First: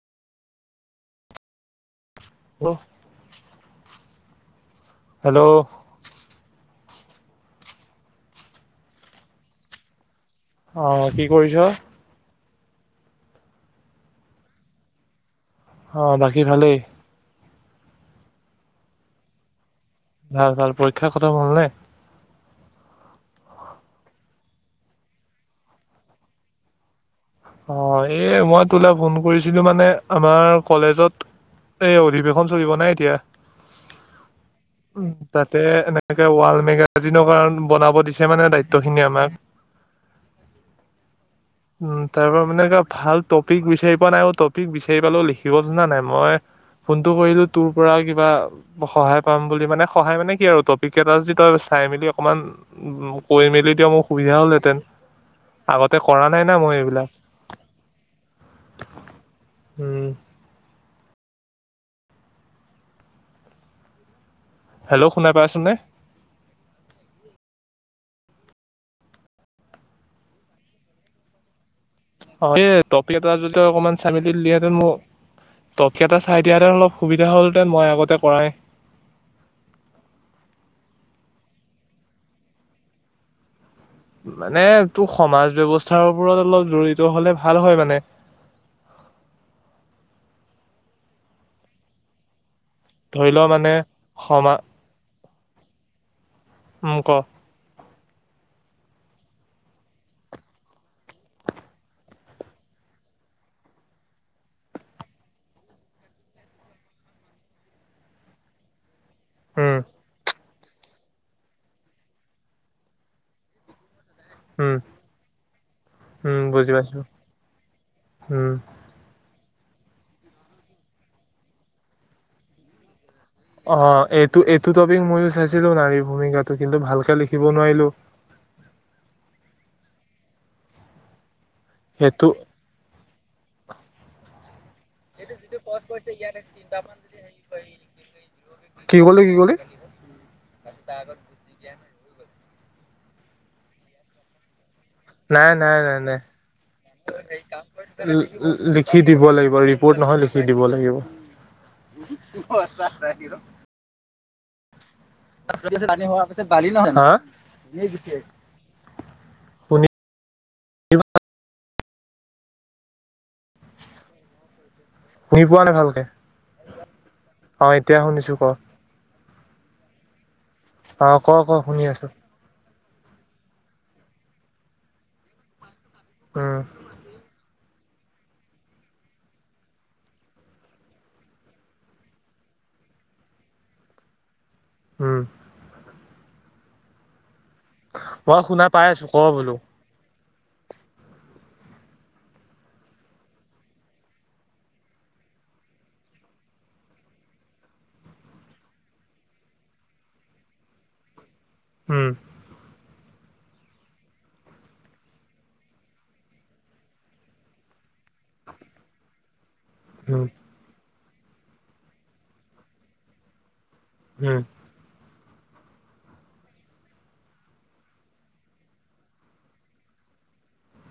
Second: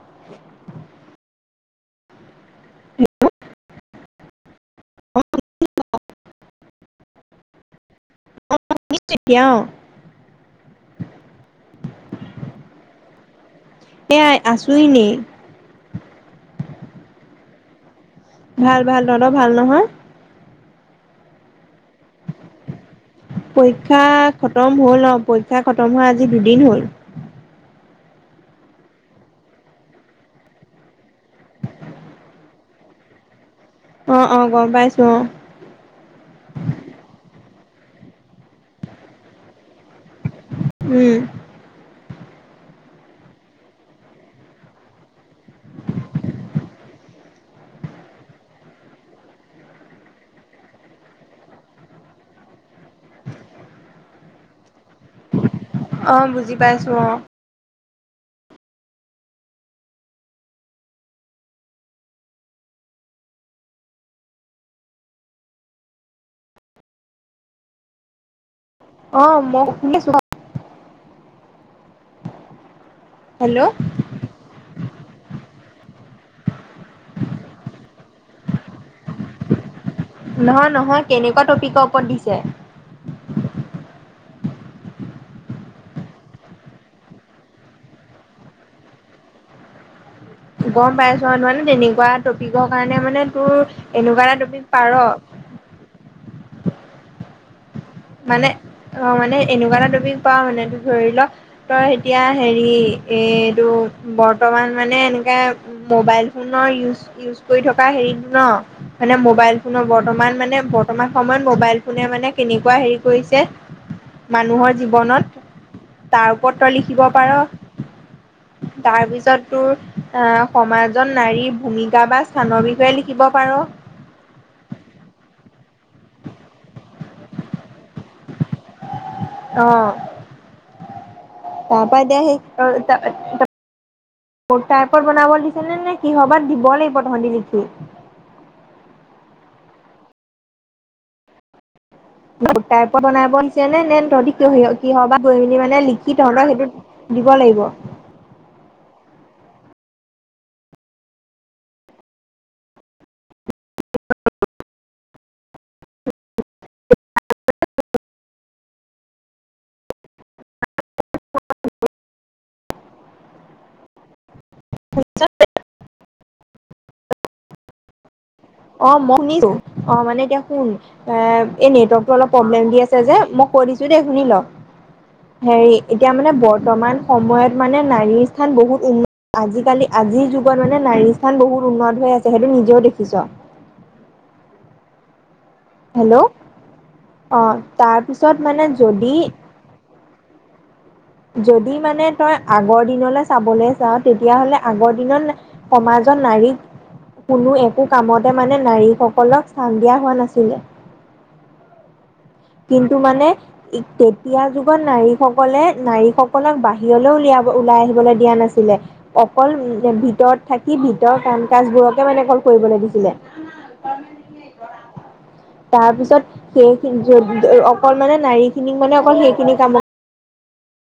উ [unintelligible] বহ। হেল্ল'। অ তুমি তেতিয়া। অহ কি কৰিছ। এয়াই আছো এনেই। অ বাকী ভালেই। ভাল ভাল তহত ভাল নহয়। ভাল ভাল পৰীক্ষাৰ খটম হ'লনে। পৰীক্ষা খতম হ'ল ন পৰীক্ষা খতম হোৱা আজি দুদিন হ'ল। অ এই মই তোলে ফোন কৰিছিলো মানে আমাৰ কলেজত এই অধিবেশন চলিব নাই এতিয়া অ অ গম উ পাইছো অ তাতে এনেকে ৱাল মেগাজিনৰ কাৰণ বনাব দিছে মানে দায়িত্ব খিনি আমাক উম উম তাৰ পৰা মানে ভাল টপিক বিচাৰি পোৱা নাই টপিক বিচাৰি পালেও লিখিব জনা নাই মই ফোনটো কৰিলো তোৰ পৰা কিবা সহায় পাম বুলি মানে সহায় মানে কি আৰু টপিক এটা যে তই চাই মেলি অকমান কৈ মেলি দিয় মোৰ সুবিধা হ'ল হেতেন আগতে অ কৰা নাই বুজি না মই পাইছো এইবিলাক অ উম হেল্ল' শুনাাই পাইছোন নে অ ম শুনিছো অ এই টপি এটা যদি হেল্ল' অকমান চাইমিলদিলিহেতেন মোক একেইটা চাই দিয়াত অলপ সুবিধা হ'ল হেতেন মই আগতে কৰাই নহয় নহয় কেনেকুৱা টপিকৰ ওপৰত দিছে মানে টো সমাজ ব্যৱস্থাৰ ওপৰত অলপ জড়িত হলে ভাল হয় মানে গম পাইছ নহানে তেনেকুৱা লিখিৱৰ কাৰণে মানে ধৰি লও তোৰ এনেকুৱা এটা সমা টপিক পাৰ উম ক মানে অ মানে এনেকুৱা এটা টপিক পোৱা মান ধৰি ল তই এতিয়া হেৰি এইটো বৰ্তমান মানে এনেকে মোবাইল ফোনৰ ইজ ইউজ কৰি থকা হেৰিটো ন মানে মোবাইল উম ফোনৰ বৰ্তমান মানে বৰ্তমান সময়ত মোবাইল ফোনে মানে কিন কেনেকুৱা হেৰি কৰিছে মানুহৰ উম জীৱনত তাৰ উম ওপৰত বুজি পাইছো লিখিব পাৰ উম তাৰ পিছত আহ সমাজত নাৰীৰ ভূমিকা বা স্থানৰ বিষয়ে লিখিব অ এইটো এইটো টপিক ময়ো ছাইচো ছিলো নাৰীৰ ভূমিকাটো কিন্তু ভাল শা লিখিব নোৱাৰিলো অ তাৰ পৰাৰা সেইটো এতিয়া সেইটাইপত বনাব দিছে নে নে কিহৰ বাাত দিব লাগিব তহঁতি লিখি কষ্ট আ গটাই পৰা বনাইছে নে নেন ৰ ক স কি হ বা গৈ নাই মিনি নাই মানে নাই লিখি নাই। তহঁতৰ সেইটো দিব লাগিব লিখি দিব লাগিব ৰিপোৰ্ট নহয় লিখি দিব লাগিব এইবা নাই শুনি পোৱা নাই ভালকে অ এতিয়া শুনিছো ক অ মই শুনিছো অ মানে এ শুন অ ক ক শুনি আছো যে মই কৈ দিছো দে শুনি ল হেৰি এতিয়া মানে উম। বৰ্তমান সময়ত। মানে নাৰীৰ স্থান বহুত উন্নত আজিকালি আজিৰ যুগত মানে নাৰীৰ স্থান বহুত উন্নত হৈ আছে সেইটো নিজেও দেখিছ। উম হেল্ল' অ মই তাৰপিছত শুনা মানে পাই আছো ক যদি। বোলো যদি মানে তই আগৰ দিনলৈ চাবলৈ যাও তেতিয়াহ'লে আগৰ দিনত সমাজত নাৰীক কোনো একো কামতে মানে নাৰীসকলক স্থান দিয়া হোৱা নাছিলে? উম কিন্তু মানে তেতিয়া যুগত নাৰীসকলে নাৰীসকলক বাহিৰলৈ উলিয়াব ওলাই আহিবলৈ দিয়া নাছিলে। অকল উম ভিতৰত থাকি ভিতৰ কাম কাজবোৰকে মানে কল কৰিব দিছিলে? হম তাৰ পিছত সেইখিনি? অকল মানে নাৰী খিনিক মানে অকল সেইখিনি কামত।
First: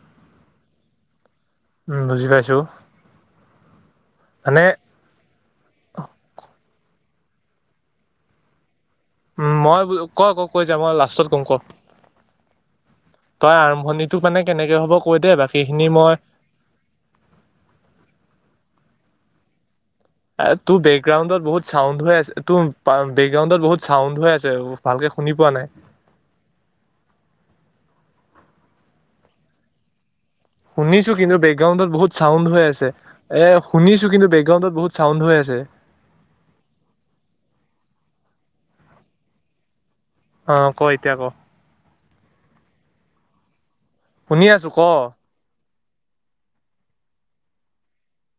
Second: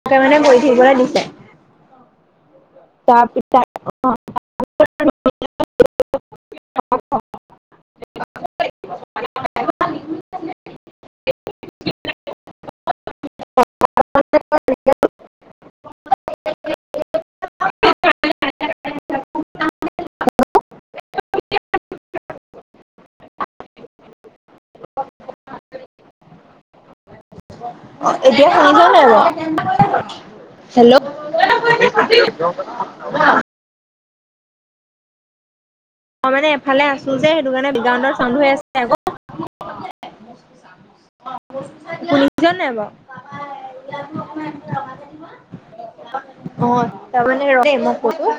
তে মানে গৈ থাকিবলৈ দিছে। উম বুজি পাইছো। চাহ পিছা মানে অ উম মই ক ক। কৈ যাম মই লাষ্টত ক'ম ক। তই আৰম্ভণি তো মানে কেনেকে হব কৈ দ দে বাকি। সেইখিনি মই। অ এ তোৰ বেকগ্ৰাউণ্ডত বহুত চাউড হৈ আছে তোৰ বেকগ্ৰাউণ্ডত বহুত চাউণ্ড হৈ আছে ভালকে শুনি পোৱা নাই। অ এতিয়া শুনিছেনে নাই বাউ। শুনিছো কিন্তু বেকগ্ৰাউণ্ডত বহুত চাউণ্ড হৈ আছে এ শুনিছো? কিন্তু বেকগ্ৰাউডত বহুত চাউড হৈ আছে। মই মানে এফালে আছো যে সেইটো কাৰণে বিগাউণ্ড চাউণ্ড হৈ আছে আকৌ। অ ক এতিয়া ক অ আুনিজন নাই বাৰ। শুনি আছো ক। অ ত মান ৰ।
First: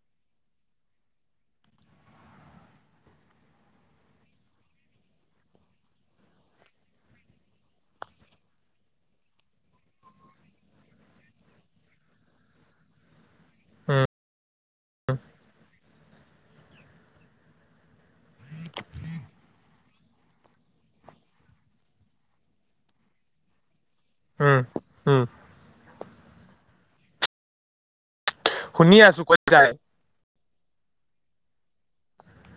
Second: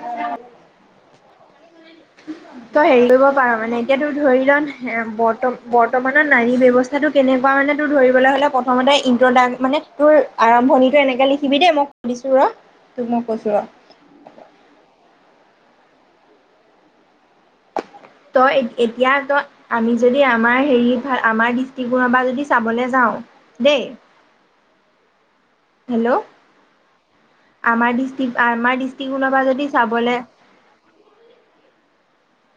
তই হেৰি কৰিব পাৰ মানে এতিয়া তোৰ ধৰি লৰ্ত বৰ্তমানৰ নাৰী ব্য্ৱস্থাটো কেনেকুৱা মানে তোৰ ধৰিবলৈ হলে প্ৰথমতে ইটাক মানে তোৰ আৰম্ভণিটো এনেকে লিখিবি দেই মই ক দিছো ৰ তোক মই কৈছো ৰ। উম তই এতিয়া তই আমি যদি আমাৰ হেৰিাল আমাৰ দৃষ্টিকোণৰ পৰা যদি চাবলৈ যাও দেই। উম উম হেল্ল' আমাৰ দি। আমাৰ শুনি আছো ডিষ্ট্ৰিক্টখনৰ কৈ পৰা যায় যদি চাবলৈ।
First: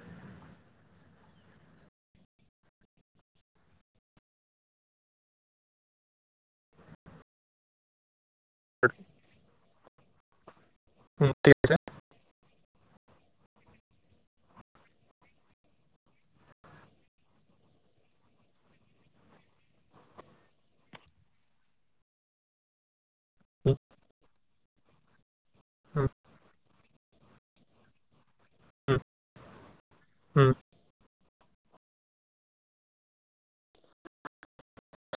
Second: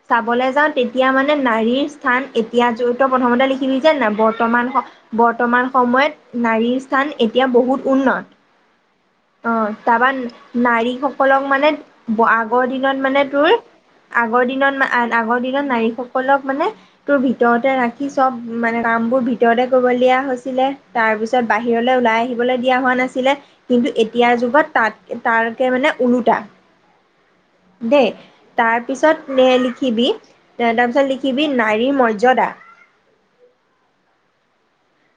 চাবলৈ যাওঁ তেতিয়া মানে নাৰীৰ স্থান এতিয়া য ত প্ৰথমতে লিখিলি যে ন বৰ্তমান বৰ্তমান সময়ত নাৰীৰ স্থান এতিয়া বহুত উন্নত। ত অ তপা উম নাৰীসকলক মানে আগৰ দিনত মানে তোৰ আগৰ দিনত আগৰ দিনত নাৰীসকলক মানে তোৰ ভিতৰতে ৰাখি চব মানে কামবোৰ ভিতৰতে কৰিব দিয়া হৈছিলে তাৰপিছত বাহিৰলৈ ওলাই আহিবলৈ দিয়া হোৱা নাছিলে কিন্তু এতিয়াৰ যুগত তাত তাৰকে মানে উম ওলোটা। দেই। উম তাৰপিছত মেইলি উম কিবি-ত- তাৰপিছত লিখি কিবি নাৰী মৰ্যদা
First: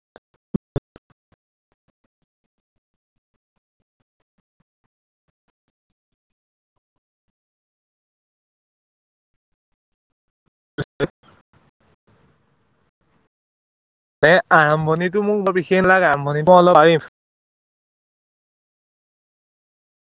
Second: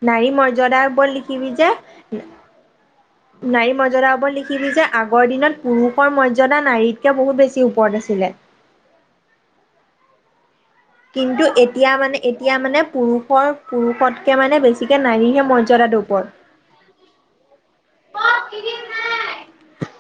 নাৰী মৰ্যদাৰ ওপৰত লিখিবি যে- না-নাৰী মৰ্যদাৰ ওপৰত লিখিবি যে আগৰ দিনত পুৰুষৰ মৰ্যদা নাৰীতকে বহুত বেছি ওপৰত আছিলে। কিন্তু এতিয়া মানে-এতিয়া মানে পুৰুষ পৰ এ' আৰম্ভণিতটো মোৰ বৰ বিশেষ মৰ্যদাটো লাগা-আৰম্ভণি মই অলপ পাৰিম। অ' ত্ৰিদীপ নাই।